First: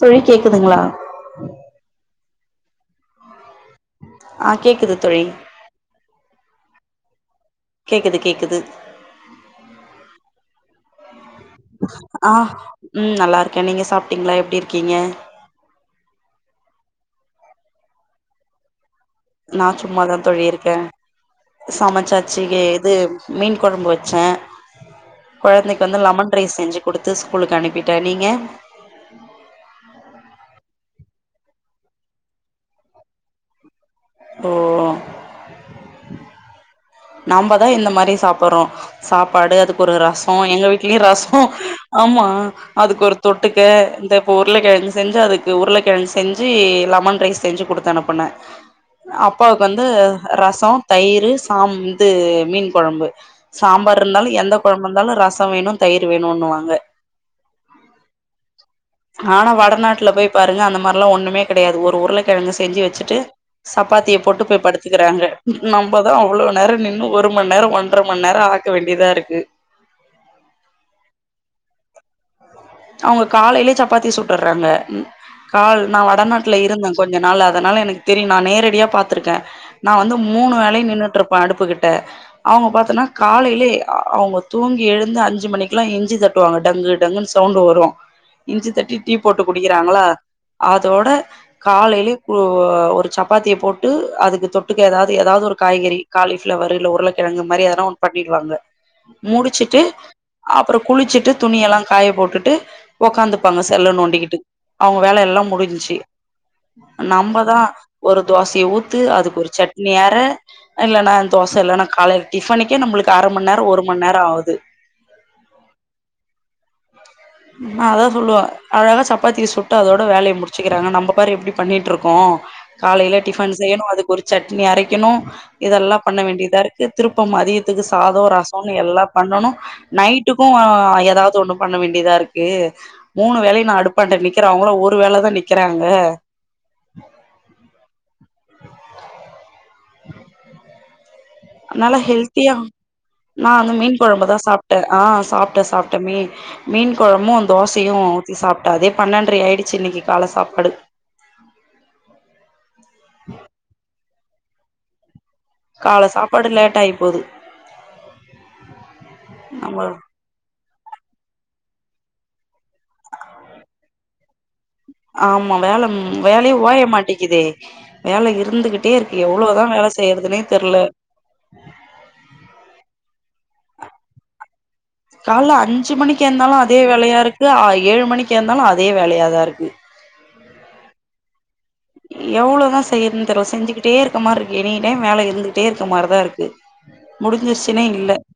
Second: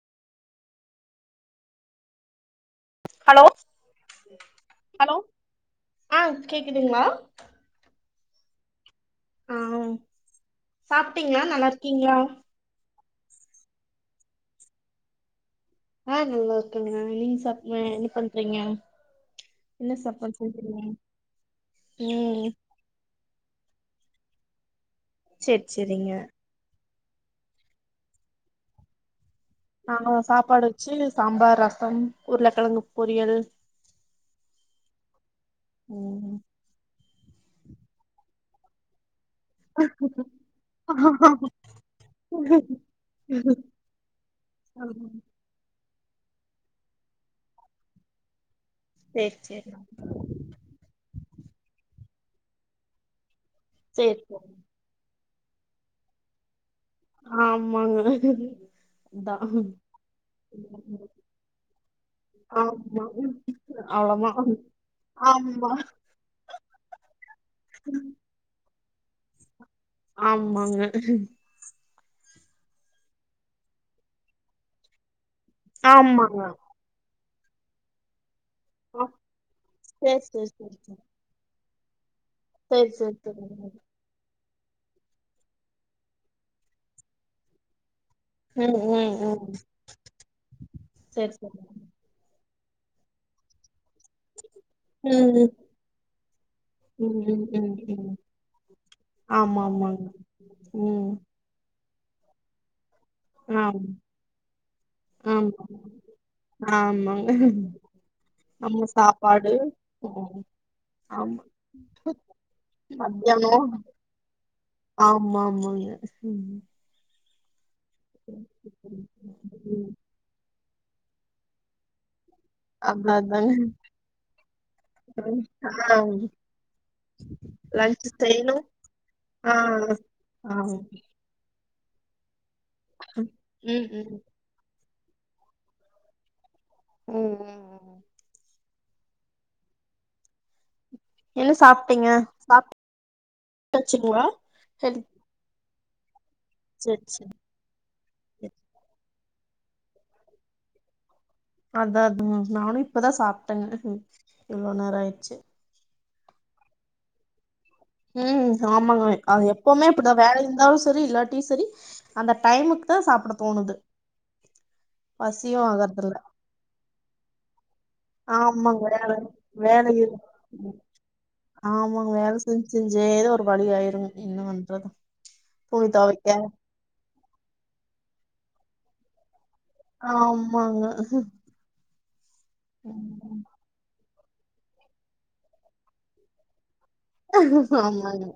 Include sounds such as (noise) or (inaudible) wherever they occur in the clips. தோழி கேக்குதுங்ளா ஹலோ ஆ கேக்குது ஹலோ தோழி ஆ கேக்குதுங்க மேம் கேக்குது கேக்குது ஆவுன் சாப்ட்டீங்களாங் ஆ ம் நல்லா இருக்கேன் நீங்க சாப்ட்டீங்ளா எப்டி இருக்கீங்க? ஆ நல்லா இருக்கங்க நீங்க சாப் என்ன பண்றீங்க? நா என்ன சும்மாதா சாப்பாடு தோழி செஞ்சீங்க இருக்கேன் சமச்சாச்சு ம் கே இது மீன் கொழம்பு வெச்ச சேரி கொழந்தைக்கு வந்து சேரிங்க லெமன் ரைஸ் செஞ்சு குடுத்து ஸ்கூலுக்கு அனுப்பிட்ட நீங்க நாங்க சாப்பாடு வெச்சு சாம்பார், ரசம், உருளக்கிழங்கு பொரியல் ஓ ம் நாமதா இந்த மாரி சாப்புடுறோ சாப்பாடு அதுக்கு ஒரு ரசோ எங்க வீட்லயு ரசோ ஆமா அதுக்கொரு தொட்டுக்க இந்தா நீ இப்ப உருளகிழங்கு செஞ்சு அது உருளக்கிழங்கு செஞ்சு லெமன் ரைஸ் செஞ்சு குடுத்து அனுப்புன சேரி அப்பாவுக்கு சேரி வந்து ரசோ, தயிரு சாம் இது மீன் கொழம்பு சாம்பார் சேரி இருந்தாலு சேரி எந்த கொழம் இந்தாலு ரசோ வேணு தயிர் வேணுன்னுவாங்க ஆமாங்க அதா ஆனா வடநாட்டுல போய் பாருங்க அந்த மாரில்லா ஒண்ணூமே கெடயாது ஒரு உருளகிழங்க செஞ்சு ஆமா வெச்சிட்டு சப்பாத்திய போட்டு அவ்ளோதா போய் படுத்துக்கறாங்க ஆமா நம்மதா அவ்ளோ நேரோ நின்னு ஒரு மண் நேரோ ஒன்றர மண் நேரோ ஆக்க வேண்டிதா இருக்கு ஆமாங்க அவுங்க காலைலயே சப்பாத்தி சுட்டுர்றாங்க கால் நா ஆமாங்க வடநாட்ல இருந்தங் கொஞ்ச நாள் அதனால எனக்கு தெரியு நா நேர டியா பாத்திருக்க நா வந்து சேரி சேரி மூணு சேரி வேலயு நின்னுட்டு இருப்ப அடுப்புகிட்ட அவுங்க சேரி பாத்தன்னா சேரி சேரி காலைலயே சேரி அவுங்க தூங்கி எழுந்து அஞ்சு மணிக்கெல்லா எஞ்சி தட்டுவாங்க டங்கு டங்குனு சவுண்டு வரு இஞ்சி ம் தட்டி டீ ம் போட்டு ம் குடிக்கறாங்ளா அதோட சேரி சேரி காலைலயே ஒ ஒரு சப்பாத்திய போட்டு அதுக்கு தொட்டுக்க எதாவது எதாவது ம் ஒரு காய்கறி காலிஃப்ளவர் இல்ல உருளக்கிழங்கு ம் ம் அந்த மாரி ம் எதாவது ஒண்ணு ம் பண்ணிருவாங்க ஆமா முடிச்சிட்டு ஆமாங்க அப்றோ ம் குளிச்சிட்டு துணி எல்லா காய போட்டுட்டு உக்காந்துப்பாங்க ஆம் செல்ல நோண்டிகிட்டு அவுங்க வேல எல்லா ஆமா முடிஞ்ச்சு ஆமாங்க நம்மதா ஒரு தோசய நம்ம ஊத்து அதுக்கு ஒரு சாப்பாடு சட்னி அற ம் இல்லணா ஆமா தோச இல்லனா காலைல டிஃபனுக்கே நம்மளுக்கு அர மண் நேரோ ஒரு மண் நேரோ ஆவுது ஆமாமாங்க ம் நா அதா சொல்லுவ அழகா சப்பாத்திய சுட்டு ம் அதோட வேலய மு டிச்சிக்கிறாங்க நம்ம பாரு எப்டி பண்ணிட்டு இருக்கோ அதா காலைல அதாங்க டிஃபன் செய்யணு அதுக்கொரு சட்னி அரைக்கணு ஆ இதெல்லா பண்ண வேண்டியதாரு திருப்ப மதியத்துக்கு லன்ச் சாதோ செய்யணு ரசோனு எல்லா பண்ணனு ஆ நைட்டுக்கு ஆ ம் எதாவது ஒண்ணு பண்ண வேண்டியதா இருக்கு மூணு வேலையு நா ம் அடுப்பான்ட ம் நிக்கிற அவுங்கெல்லா ஒரு வேலதா நிக்கறாங்க ம் ம் என்ன நல்லா சாப்ட்டீங்க ஹெல்த்தியா நா அந்த மீன் சாப்ட்டாச்சுங்களா கொழம்பதா சாப்ட்ட சரி ஆ சாப்ட்ட சா த மீ மீன் சரி சரி கொழம்பு தோசையு ஊத்தி சாப்டே அதே பன்னெண்டரை ஆயிடுச்சி இன்னைக்கி கால சாப்பாடு அதா அதா நானு இப்பதா சாப்டே இவ்ளோ நேரோ ஆயிடுச்சி கால சாப்பாடு லேட்டாயி போது ம் ஆமாங்க வே அது நம்ம எப்பமே இப்டிதா வேல இருந்தாலு செரி இல்லாட் டி செரி அந்த டைமுக்கு தா சாப்ட தோணுது ஆமா பசியு வேல ஆகறதில்ல ம் வேலையே ஓய மாட்டேக்கிதே வேல ஆமாங்க இருந்துகிட்டே வேல இருக்கு எவ்ளோதா வேல செய்யறதுனே தெரில ஆமாங்க வேல செஞ்சு செஞ்சே ஏதோ ஒரு வழி ஆயிருங் என்ன பண்றது கால்ல துணி அஞ்சு மணிக்கு தொவைக்க எழுந்தாலு அதே வேலையா இருக்கு ஏழு மணிக்கு எழுந்தாலு அதே வேலையாதா இருக்கு ஆமாங்க எவ்ளோதா செய்யறதுன்னு தெர்ல செஞ்சுகிட்டே இருக்கற மாரி இருக்கு எனி டைம் வேல இருந்துகிட்டே இருக்கற மாரிதா இருக்கு முடிஞ்சிருச்சுன்னே இல்ல ஆமாங்க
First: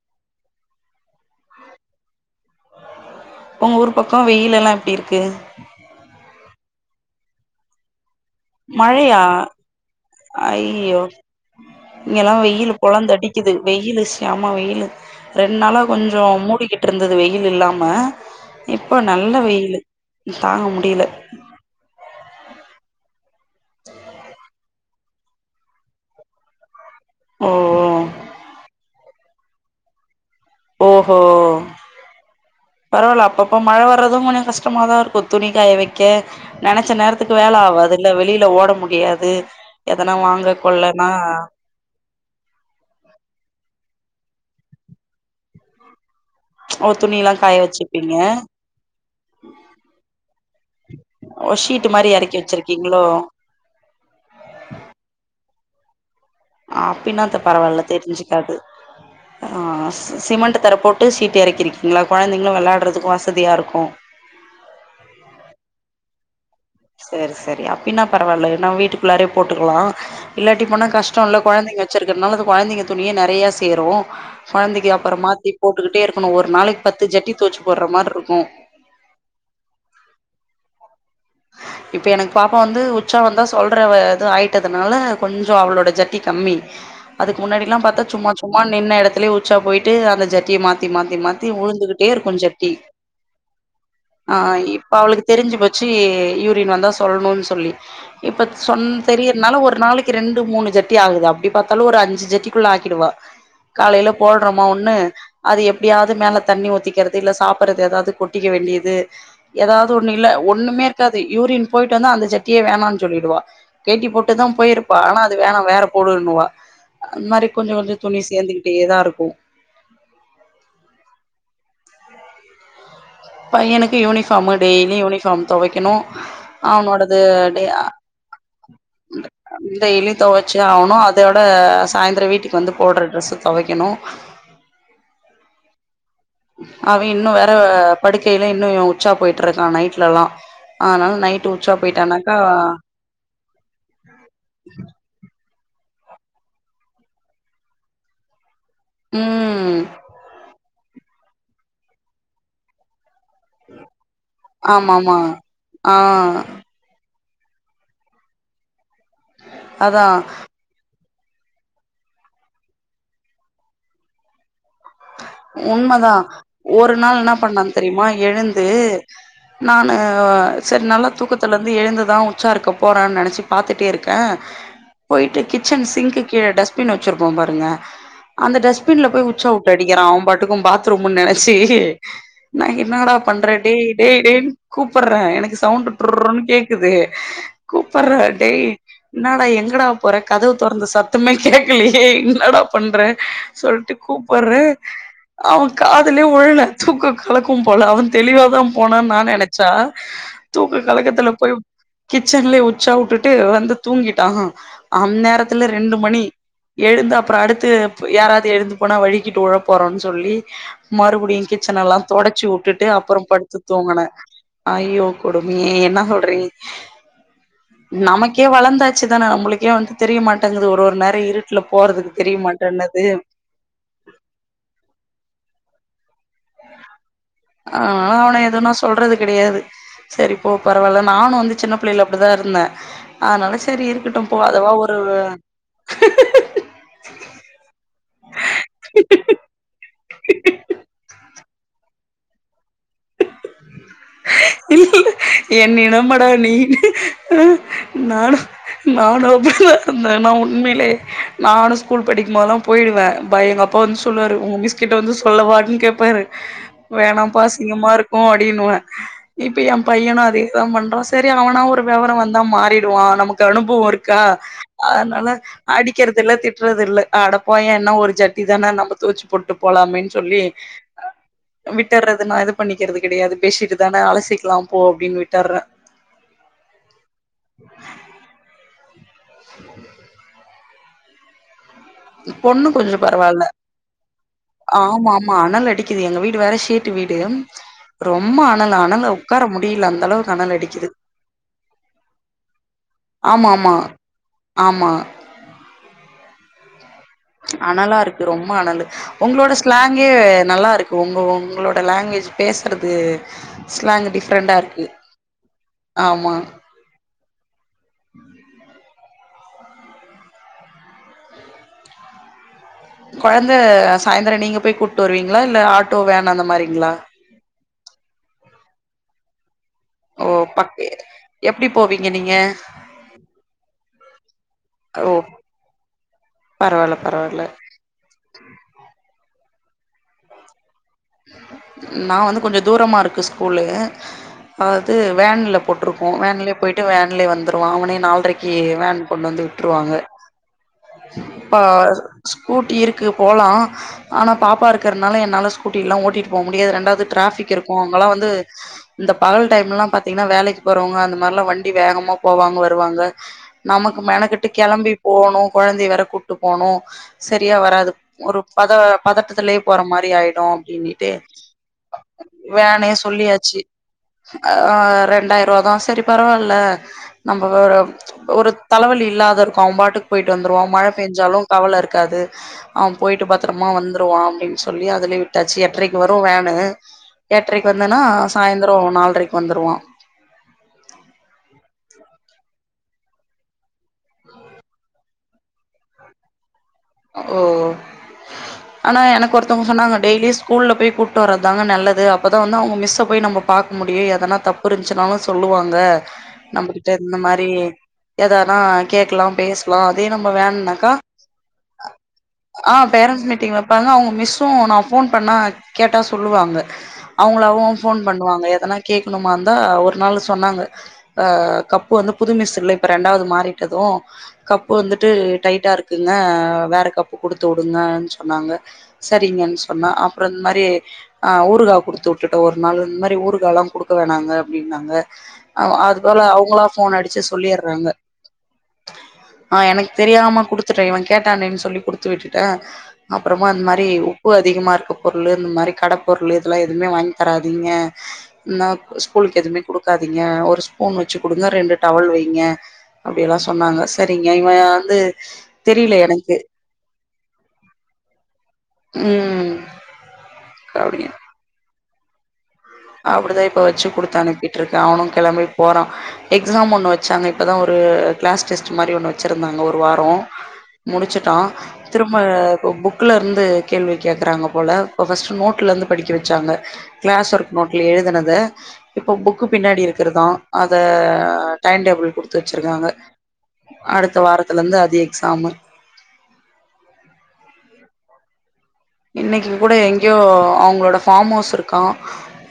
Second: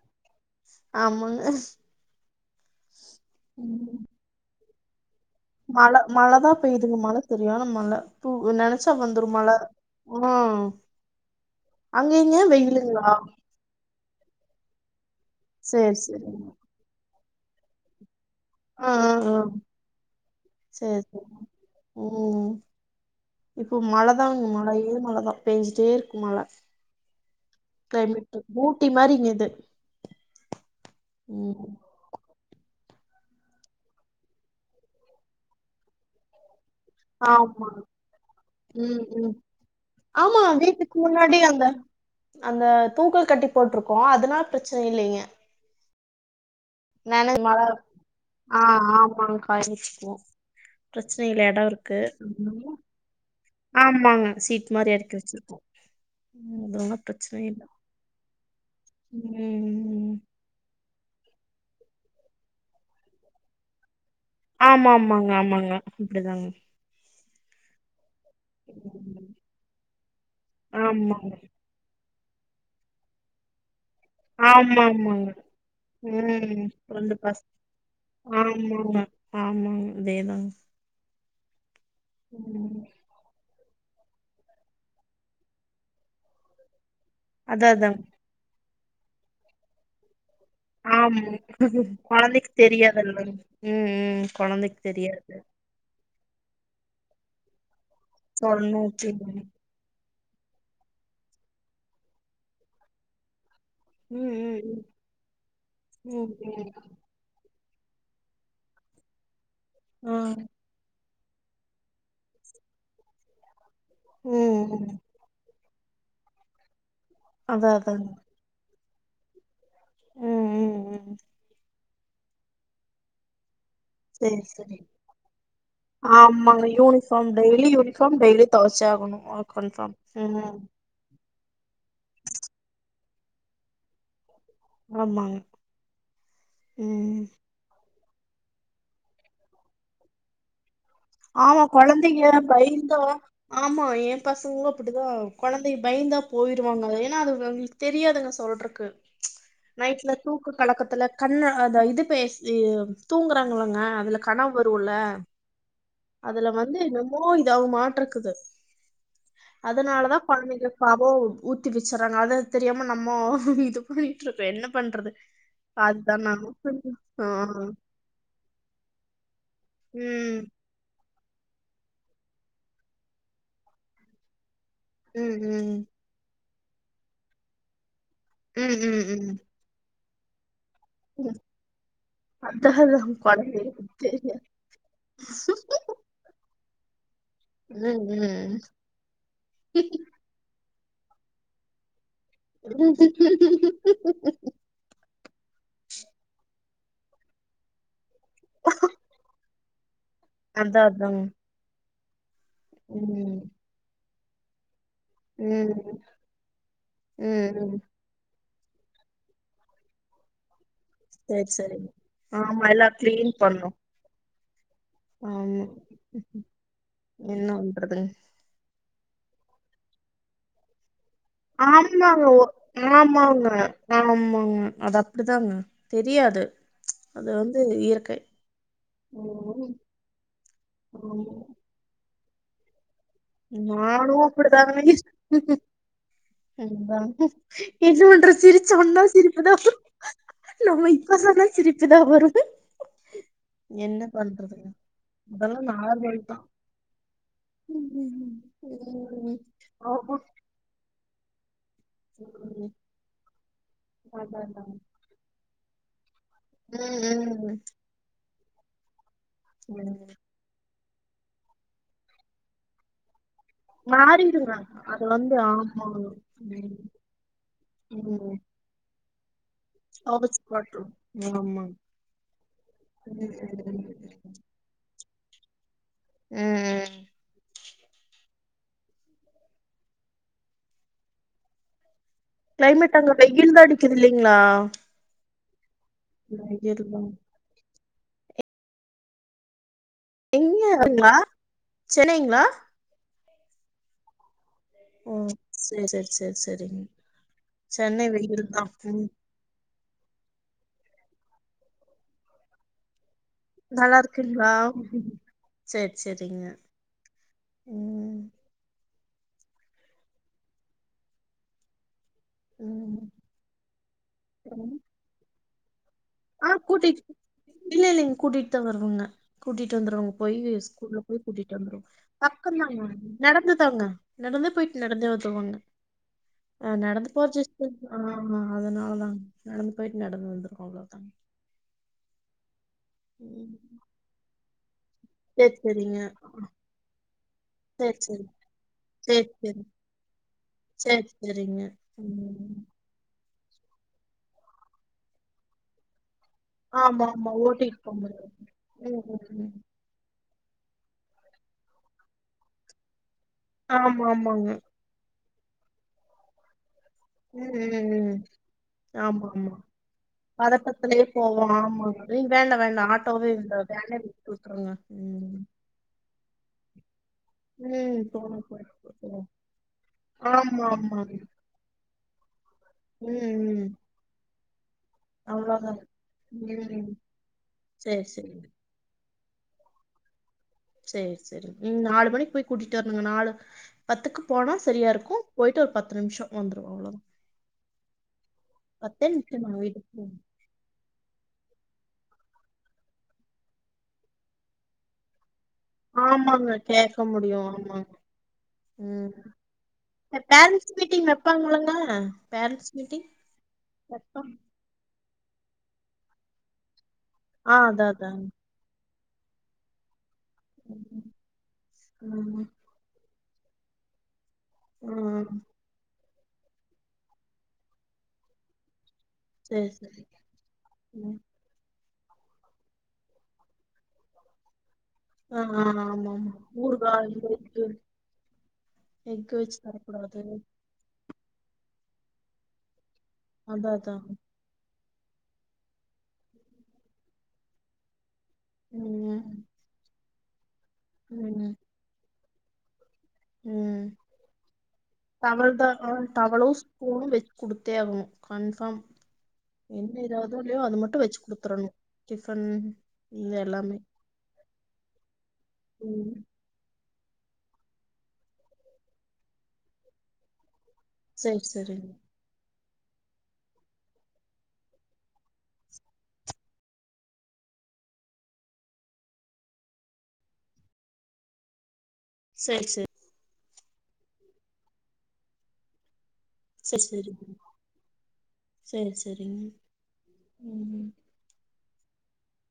ஆமாங்க உங்க ஊர் பக்கோ வெயிலெல்லா எப்டி இருக்கு மழை மழை தா பெய்யுதுங்க மழை செரியான மழை மழையா ஆ ஐயோ இங்கல்லா அங்கங்க வெயிலு பொளந்து வெயிலுங்களா அடிக்குது வெய்யிலு செம வெயிலு ரெண் நாளா சேரி கொஞ்சோ சேரிங்க மூடிக்கிட்டு இருந்தது வெயில் இல்லாம ஆ இப்ப ஆ நல்ல ஆ வெயிலு தாங்க சேரி முடில சேரி ம் இப்போ மழைதாங் மழையோ மழைதா பேஞ்சிட்டே இருக்கு மழ ஓ கிளைமேட்டு ஊட்டி மாரிங்கிது ஓஹோ பரவால்ல அப்பப்போ மழ வர்றது கொஞ்சோ கஷ்டமாதா இருக்கு துணிக்காய வெக்க நெனச்ச நேரத்துக்கு வேல ஆமா ஆவாது இல்ல வெளியில ஓட ம் முடியாது ம் எதனா ஆமா வாங்க வீட்டுக்கு கொள்ளனா முன்னாடி அந்த அந்த தூக்கோ கட்டி போட்டிருக்கோ அதனா பிரச்சன இல்லைங்க ஓ துணில்லா நனைஞ் காய மழை வரப் வச்சுப்பீங்க ஆ ஆமாங் காய வெச்சுக்குவோ பிரச்சன இல்ல ஓ எடோ ஷீட்டு இருக்கு மாரி எறக்கி வச்சிருக்கீங்களோ ஆமாங்க சீட் மாரி எறக்கி வெச்சிருக்கோ அப்பினாத பரவால்ல தெரிஞ்சுக்காது ஆ ம் சிமெண்ட் தர போட் டு சீட்டு எறக்கிருக்கீங்களா கொழந்தைங்களு வெளாட்றதுக்கு வசதியா இருக்கு ஆமா ஆமாங்க ஆமாங்க அப்டிதாங்க சேரி சேரி அப்டின்னா பரவால்ல என்னா வீட்டுக்குள்ளாரே போட்டுக்கலா இல்லாட்டி போனா ஆமாங்க கஷ்டோல்ல கொழந்தைங்க வெச்சிருக்கறதுனால அது கொழந்தைங்க துயே நெறைய சேரு ஆமா கொழந்தைக்கு அப்றோ ஆமாங்க மாத்தி போட்டுக்கிட்டே இருக்கணு ஒரு ம் நாளைக் பத்து ரெண்டு ஜட்டி பஸ் தோச்சி போட்ற மாரி இருக்கு ஆமாங்க ஆமாங்க அதேதாங்க இப்ப எனக்கு பாப்பா ம் வந்து உச்சா வந்தா சொல்றவ இது ஆயிட்டதுனால கொஞ்சோ அவளோட ஜட்டி கம்மி அதுக்கு அதா முன்னாடிலா பாத்தா அதாங்க சும்மா சும்மா நின்ன எடத்துலயே உச்சா போயிட்டு அந்த ஜட் மாத்தி மாத்தி ஆமா மாத்தி உழுந்துகிட்டே இருக்கு கொழந்தைக்கு ஜட்டி தெரியாதுல்லங்க ம் ம் ஆ கொழந்தைக்கு இப்ப அவளுக்கு தெரியாது தெரிஞ்சி போ ச்சி யூரின் வந்தா சொல்னோனு சொல்லி இப்ப சொல்லணு சொன் தெரியுரனால ஒரு நாளைக் கி ரெண்டு மூணு ஜட்டி ஆகுது அப்டி பாத்தாலு ஒரு அஞ்சு ஜட்டிக்குள்ள ஆக்கிடுவா காலைல ம் போட்றோமா ம் ஒன்னு அது எப்டியாவது ம் மேல ம் தண்ணி ம் ஊத்திக்கற து இல்ல சாப்புட்றத ஏதாது கொட்டிக்க வேண்டியது ஏதாவது ஒன்னு ஆ இல்ல ஒன்னுமே ரெண்டாவது யூரின் போயிட்டு வந்தா அந்த ஜட்டியே வேணானு சொல்லிடுவா கேட்டி போட்டு தா ம் போயிருப்பா ம் ஆனா அது வேணா வேற போடுன்னுவா அந்த மாரி அதா கொஞ்சோ கொஞ்சோ அதாங்க துணி சேந்துக்கிட்டேதா இருக்கு ம் ம் ம் ம் பையனுக் சேரி யூனிஃபார்ம் சேரி டெய்லி யூனிஃபார்ம் துவைக்கணு ஆமாங்க அவனோடது யூனிஃபார்ம் டெய்லி யூனிஃபார்ம் டெய்லி தொவச்சாகணு அது கன்ஃபார்ம் டெய்லி ம் தொவச்சே ஆவுனு அதோட சாய்ந்தர வீட்டுக்கு வந்து போட்ற டிரெஸ்ஸு தொவைக்கணு ஆமா அவன் இன்னு வேற படுக்கையிலே இன்னு உச்சா போயிட்டு இருக்கான் நைட்லலா அதனால நைட்டு ஆமா உச்சா கொழந்தைங்க போயிட்டானாக்கா பைந்தோ ஆமா என் பசங்களு அப்படிதா கொழந்தை பயந்தா போயிருவாங்க ஏன்னா அது அவுங்களுக் தெரியாதுங்க சொல்ற க்கு ம் நைட்ல தூக்க கலக்கத்துல கண்ண அத இது பேசி தூங்குறாங்களங்க அதுல கனவு வருல ஆமா ஆமா ஆ அதுல வந்து என்னமோ இதாவ மாட்ருக்குது அதா அதனாலதா கொழந்தைங்க பாவோ ஊத்தி வச்சுறாங்க அத தெரியாம நம்மோ இது பண்ணிட்டு இருக்கோ என்ன பண்றது உண்மதா அதுதான் நானும் ஒரு சொல்றேன். நாள் ஆ என்ன பண்ணான் தெரிமா எழுந்து நானு உம் சரி நல்லா தூக்கத்துல இருந்து எழுந்துதா உச்சா இருக்க போறோன் நெனச்சி பார்த்துட்டே இருக்க உம் போயிட்டு உம் கிச்சன் சிங்க்கு கீழ டஸ்பின் வச்சிருப்போ பாருங்க அந்த உம் டஸ்பின்ல போய் உம் உச்சா உ ட்டு அடிக்கிறா அவன் பாட்டுக்கு பாத்ரூம்னு உம் நனச்சி நா என்னாடா அதான் பண்ற டேய் குழந்தைங்களுக்கு டே டேனு கூப்பர்ற எனக்கு தெரியாது சவுண்ட் டூர்ன்னு கேக் குது கூப்பர்ற ம் டேய் என்னாடா எங்கடா போற கதவு தொறந்த சத்தமே கேட்கிலியே என்னடா பண்ற சொல்டு கூப் அவன் காதுலே வுழுல தூக்க கலக்கோ போல அவன் தெளிவாதா போனான் நா நெனச்சா அதா தூக்க அதாங்க கலக்கத்துல போய் கிச்சன்லயே உச்சா உட்டுட்டு ம் வந்து தூங்கிட்டா அந் ம் நேரத்துல ம் ரெண்டு மணி எழுந்து அப்புற அடுத்து ம் யாராவது எழுந்து போனா வழி கிட்டு உல போறோன் சொல்லி சரி மறுபடியு கிச்சன் சரிங்க எல்லா தொடச்சு ஆமா வுட்டுட்டு எல்லா அப்புற கிளீன் படுத்து பண்ணு தூங்கன ஐயோ ஆமா கொடுமியே என்னா சொல்றீங் என்ன பண்றதுங்க நமக் கே வளந்தாச்சு தான நம்மளுக்கே வந்து தெரிய மாட்டேங்குது ஒரு ஒரு நேர இருட் ஆமாங்க ஒ ஆமாங்க ஆஃமாங்க அது அப்படிதாங்க தெரியாது அது வந்து ஆனால இயற்கை அவன எதுன்னா சொல்றது கெடையாது ம் செரி போ பரவால்ல ஆமா நானு வந்து சின்ன பிள்ளைல அப்படிதா இருந்த நானு அப்படிதாங்க இரு ந்த என்ன பண்றது சிரிச்ச ஒன்ன சிரிப்புதா நம்ம நா சொல்லே சிரிப்பு தா வருது என்ன பண்றது இல்ல இதலா என்னிடமாடா (unintelligible) நீ நானு நானு ம். அப்படிதா ஆமா. நா உண்மைலே நானு ஸ்கூல் படிக்கும்போதுலா ம். போயிடுவ பை எங்க அப்பா வந்து சொல்லுவாரு அதான் உங் அதான். மிஸ்கிட்ட வந்து சொல்லவான்னு கேட்பாரு ம். வேணாம்பா ம். அசிங்கமா இருக்கு அப்டின்னுவ இப்ப என் ம். பையனு அதேதா பண்றா செரி அவனா ஒரு விவரம் வந்தா மாறிடுவான் நமக்கு அனுபவம் இருக்கா மாறிடுங்க. அது அதனால வந்து ஆமா. அடிக்கிறது இல்ல ம். திட்றது இல்ல அட போ என்னா ஒரு ம். ஜட்டி தான நம்ம துவச்சு போட்டுப் போலாமேன் சொல்லி கோவிச்சு காட்டும். ஆமா. விட்டர்றது நா எது பண்ணிக்கிறது ம். கடையாது ம். பெசிட்டுதான அலசி கலா போ அப்டின் விட்டர்ற ம் பொண்ணு கொஞ்ச கிளைமேட் அங்க பரவால்ல வெயில் தான் அடிக்குது இல்லைங்களா? ஆமாம்மா ஆனல் அடிக்குது எங்க வீடு வேற வெயில் ஷீட்டு தான். வீடு ரொம்ப அனலு அனல்ல ஒக்கார முடியல அந்த அளவுக் எங்கங்ளா சென்னைங்ளா ஆமாம்மா ஆமா ஓ! ம் சேர் சேர் சேர் சேரிங் அனலா சென்னை இருக்கு வெயில் ரொம்ப தான். அனலு ஒங்ளோட ஸ்லாங்கே நல்லாருக்கு ஒங்க ஒங்களோட லாங்குவேஜு பேசறது நல்லாருக்குங்ளா சேர் ஆமா சேரிங்க ம் கொழந்த சாய்ந்தர நீங்க ம். போய் கூட்டு வருவீங்ளா இல்ல ஆட்டோ வேன் அந்த ஆ மாரிங்ளா கூட்டிட்டு இல்ல இல்லங்க கூட்டிட்டு தா வரனுங்க கூட்டிட்டு வந்துருவங்க ஓ போயி பக்க ஸ்கூல்ல போய் கூட்டிட்டு எப்டி வந்துருவங் போவீங்க நீங்க பக்கந்தாங்க நடந்து தாங்க நடந்தே போயிட்டு நடந்தே ஓ வத்துருவாங்க ஆ பரவால்ல நடந்து போய் பரவால்ல (unintelligible) ஆமா அதனால தா நடந்து போயிட்டு நடந்து வந்திருக்கோ அவ்ளோதாங்க நா வந்து கொஞ்ச தூரமா இருக்கு ம் ஸ்கூல்லு அது சேரி வேன்ல சேரிங்க போட்ருக்கோ வேன்லே போய்ட்டு வேன்லே வந்துருவா அவனே சேரி சேரி நால்ரைக்கு வேன் சேரி கொண்டு வந்து சேரி விட் ருவாங்க சேரி இப்ப சேரிங்க ம் ஸ்கூட்டி இருக் கு போலா ஆனா பாப்பா இருக்கிறனால என்னால ஸ்கூட்டிலா ஓட்டிட்டு போ முடியாது ரெண்டாவ்து ஆமா ஆமா ட்ராஃபிக் இருக்கு ஓட்டிட்டு போக அங்கலா வந்து முடியாது ம் இந்த ம் பகல் ம் டைம்லா பாத் தீங்னா வேலைக்கு போறவ்ங்க அந்த மார்லா வண்டி வேகமா போவாங்க வருவாங்க நமக்கு ஆமா மெனக்கெட்டு ஆமாங்க கெளம்பி போகணு கொழந்தைய வேற கூட்டு போணு ம் செரியா ம் வராது ம் ஒரு பத ஆமா ஆமா பதட்டத்துலே போற மாரி ஆயிடு பதட்டத்திலயே அப்டின்னுட்டு போவோம் ஆமா ஏய், வேண்டாம் வேனே வேண்டாம் ஆட்டோவே இந்த சொல்லியாச்சு வேனே விட்டு ஆ விட்டுருங்க ம் ரெண்டாயிருவாதா செரி பரவால்ல நம்ப ஒரு ம் போலாம் ஒரு போயிட்டு தலவலி வருவோம். இல்லாது இருக்கு அவ பாட்டுக்கு போய்ட்டு வந்துருவா ஆமா மழ ஆமா பேஞ்சாலு கவல இருக்காது அவ ம் போயிட்டு ம் பத்தரமா வந்துருவா அப்டின் சொல்லி அது துலே விட்டாச்சு அவ்வளோதான் எட்ரைக்கு வரு வேனு ம் எட்ரைக்கு வந்தனா சரி சரி சாய்ந்தரோ நால்ரைக்கு வந்துருவா சேரி சேரிங் ம் நாலு மணிக்கு போய் கூட்டிட்டு வரணுங்க நாலு பத்துக்கு போனா சரியா இருக்கு போயிட்டு ஒரு பத்து நிம்ஷ வந்துருவ அவ்ளோதா ஓ ஆனா எனக்கு நிமிஷம் நாங்கள் ஒருத்தவ்ங்க வீட்டுக்கு சொன்னாங்க போவோம். டெய்லி ஸ்கூல்ல போய் கூட்டு வரதுதாங்க நல்லது அப்ப தா வந்து அவ்ங்க மிஸ்ஸ போய் நம்ம பாக்க முடியு எதனா தப்பு இருந்ச்சுனாலு சொல்லுவாங்க ஆமாங்க நம்மகிட்ட கேட்க இந்த முடியும் மாரி ஆமாங்க எதானா ம் கேக்கலா பேசலா அதே நம்ம பேரண்ட்ஸ் வேணுனாக்கா மீட்டிங் வைப்பாங்களங்க பேரண்ட்ஸ் ஆ மீட்டிங் பேரண்ட்ஸ் மீட்டிங் வப்பாங்க அவ்ங்க வைப்பாங்க மிஸ்ஸு நா ஃபோன் பண்ணா கேட்டா சொல்லுவாங்க ஆ அவ்ங்களாவு அதான் ஃபோன் அதான் பண்ணுவாங்க எதனா கேக்கணுமாருந்தா ஒரு நாளு சொன்னாங்க ம் அ கப்பு வந்து புது ம் மிஸ் இல்லை இப்ப ரெண்டாவ்து மாறிட்டது கப்பு வந்துட்டு ம் டைட்டா இருக்குங்க வேற கப்பு குடுத்துவுடுங்கன் சொன்னாங்க சரிங்கன் சரி, சொன்ன சரி. அப்ற இந்த மாரி ம். ஆ ஊறுகா குடுத்து வுடு ட்ருக்க ஒரு நாளு இந்த மாரி ஊறுகாலா குடுக்க வேணாங்க அப்டின்னாங்க ஆ, ஆ, அ அது போல ஆமாமா. அவ்ங்களா ஊறுகா, ஃபோன் அடிச்சு இந்த எக்கு சொல்லிட்றாங்க எக்கு வச்சு தரக்கூடாது த்து டய அவ கேட்டானேனு சொல்லி குடுத்து விட்டுட்டே அப்றமா அந்த அதான், மாரி அதான். உப்பு அதிகமா இருக்கு பொருளு இந்த மாரி கட பொருளு இதெல்லா எதுமே வாங்கி தராதீங்க நாப் ஸ்கூலுக்கு ம். எதுமே குடுக் காதீங்க ஒரு ஸ்பூன் வச்சு குடுங்க ம். ரெண்டு டவல் வைங்க அப்டியெதா சொன்னாங்க ம். செரிங்க இவ வந்து தெரியல எனக்கு ஸ்பூன் வச்சு குடுத்தே ஆகனும் கன்ஃபார்ம் ம் என்ன ஏதாது இல்லையோ அது அப்டிங்க மட்டும் வச்சு குடுத் துரனு டிஃபன் இது அப்டிதா இப்ப எல்லாமே. வச்சு குடுத்து அனுப்பிட்டு இருக்கே அவனும் கிளம்பி போறா ம். எக்ஸாம் ஒன்னு வச்சாங்க இப்போ தா ஒரு கிளாஸ் டெஸ்ட் மாரி ஒன்னு வச்சுருந்தாங்க ஒரு வாரம் முடிச்சிட்டா சரி, சரிங்க. திரும் ப புக்குல இருந்து கேள்வி கேக்குறாங்க போல இப்போ ஃபர்ஸ்ட்டு நோட்டுல இருந்து படிக்க வச்சாங்க கிளாஸ் வொர்க் நோட்ல எழுதினது இப்ப புக்கு பின்னாடி இருக்கிறதா அத டைம் டேபிள் குடுத்து சரி, வச்சிருக்காங்க சரி. அடுத்த வாரத்துல இருந்து அது எக்ஸாமு சர் சேரி இன்னைக்கு கூட எங்கேயோ ம். அவுங்களோட ஃபார்ம் ஹவுஸ் இருக்கா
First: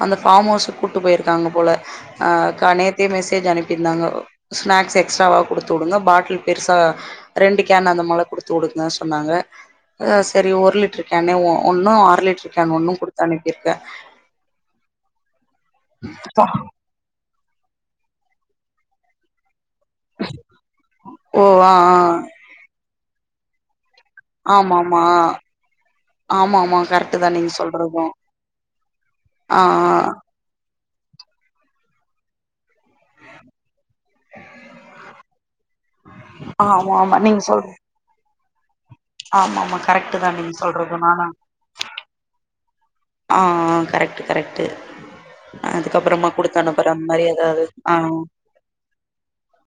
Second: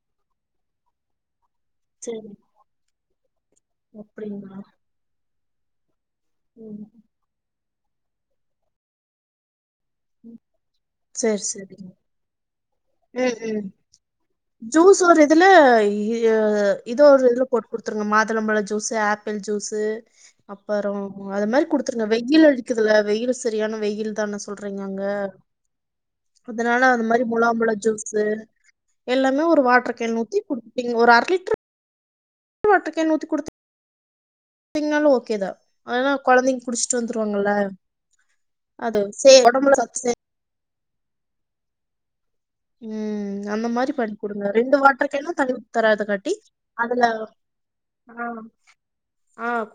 அந்த ஃபார்ம் ஹவுஸுக்கு கூட்டு போயிருக்காங்க போல சரி. அ நேத்தே மெசேஜ் அனுப்பிருந்தாங்க அப்படிங்களா? ஸ்நாக்ஸ் எக்ஸ்ட்ராவா குடுத்து வுடுங்க பாட்டில் பெருசா ம். ரெண்டு கேன் அந்த மாரி குடுத்து வுடுங்க சொன்னாங்க ம். சரி ஒரு லிட்டரு கேனே ஒன்னும் அர லிட்டர் கேன் ஒன்னும் உம் உம் ஜூஸ் ஒரு இதுல எதோ ஒரு இதில போட்டு குடுத்துருங்க மாதுளம்பழ ஜூஸு ஆப்பிள் ஜூஸு அப்புறோ ஓ அது மாரி ஆ குடுத்துருங்க வெயில் அழிக்குதுல வெயில் சரியான வெயில் அதான ஆ ஆமா சொல்றீங்க ஆமா அங்க ஆமா ஆமா அதனால அந்த கரெக்ட் மாரி தா முளா நீங்க மள சொல்றது ஜுஸு எல்லாமே ஆ ஒரு வாட்டர் கேன் ஊத்தி குடுப்பீங்க ஒரு அர லிட்டரு வாட்டர் கேன் ஊத்தி குடுத்திங்னாலும் ஓகேதா அதுலா கொழந்தைங்க ஆ ஆமா குடிச்சிட்டு ஆமா நீங்க வந்துருவாங்கல சொல் அது சே ஆமா உடம்புல ஆமா சத்து சே கரெக்டு தா நீங்க சொல்றது நானா உம் ஆ அந்த ஆ மாரி பண்ணி கரெக்ட் குடுங்க கரெக்ட் ரெண்டு வாட்ருக்கேன்னு தண்ணி தராத அதுக்கப்புறமா காட்டி குடுத்து அனுப்புற அந்த அதுல மாரி ஏதாவது ஆ ஆ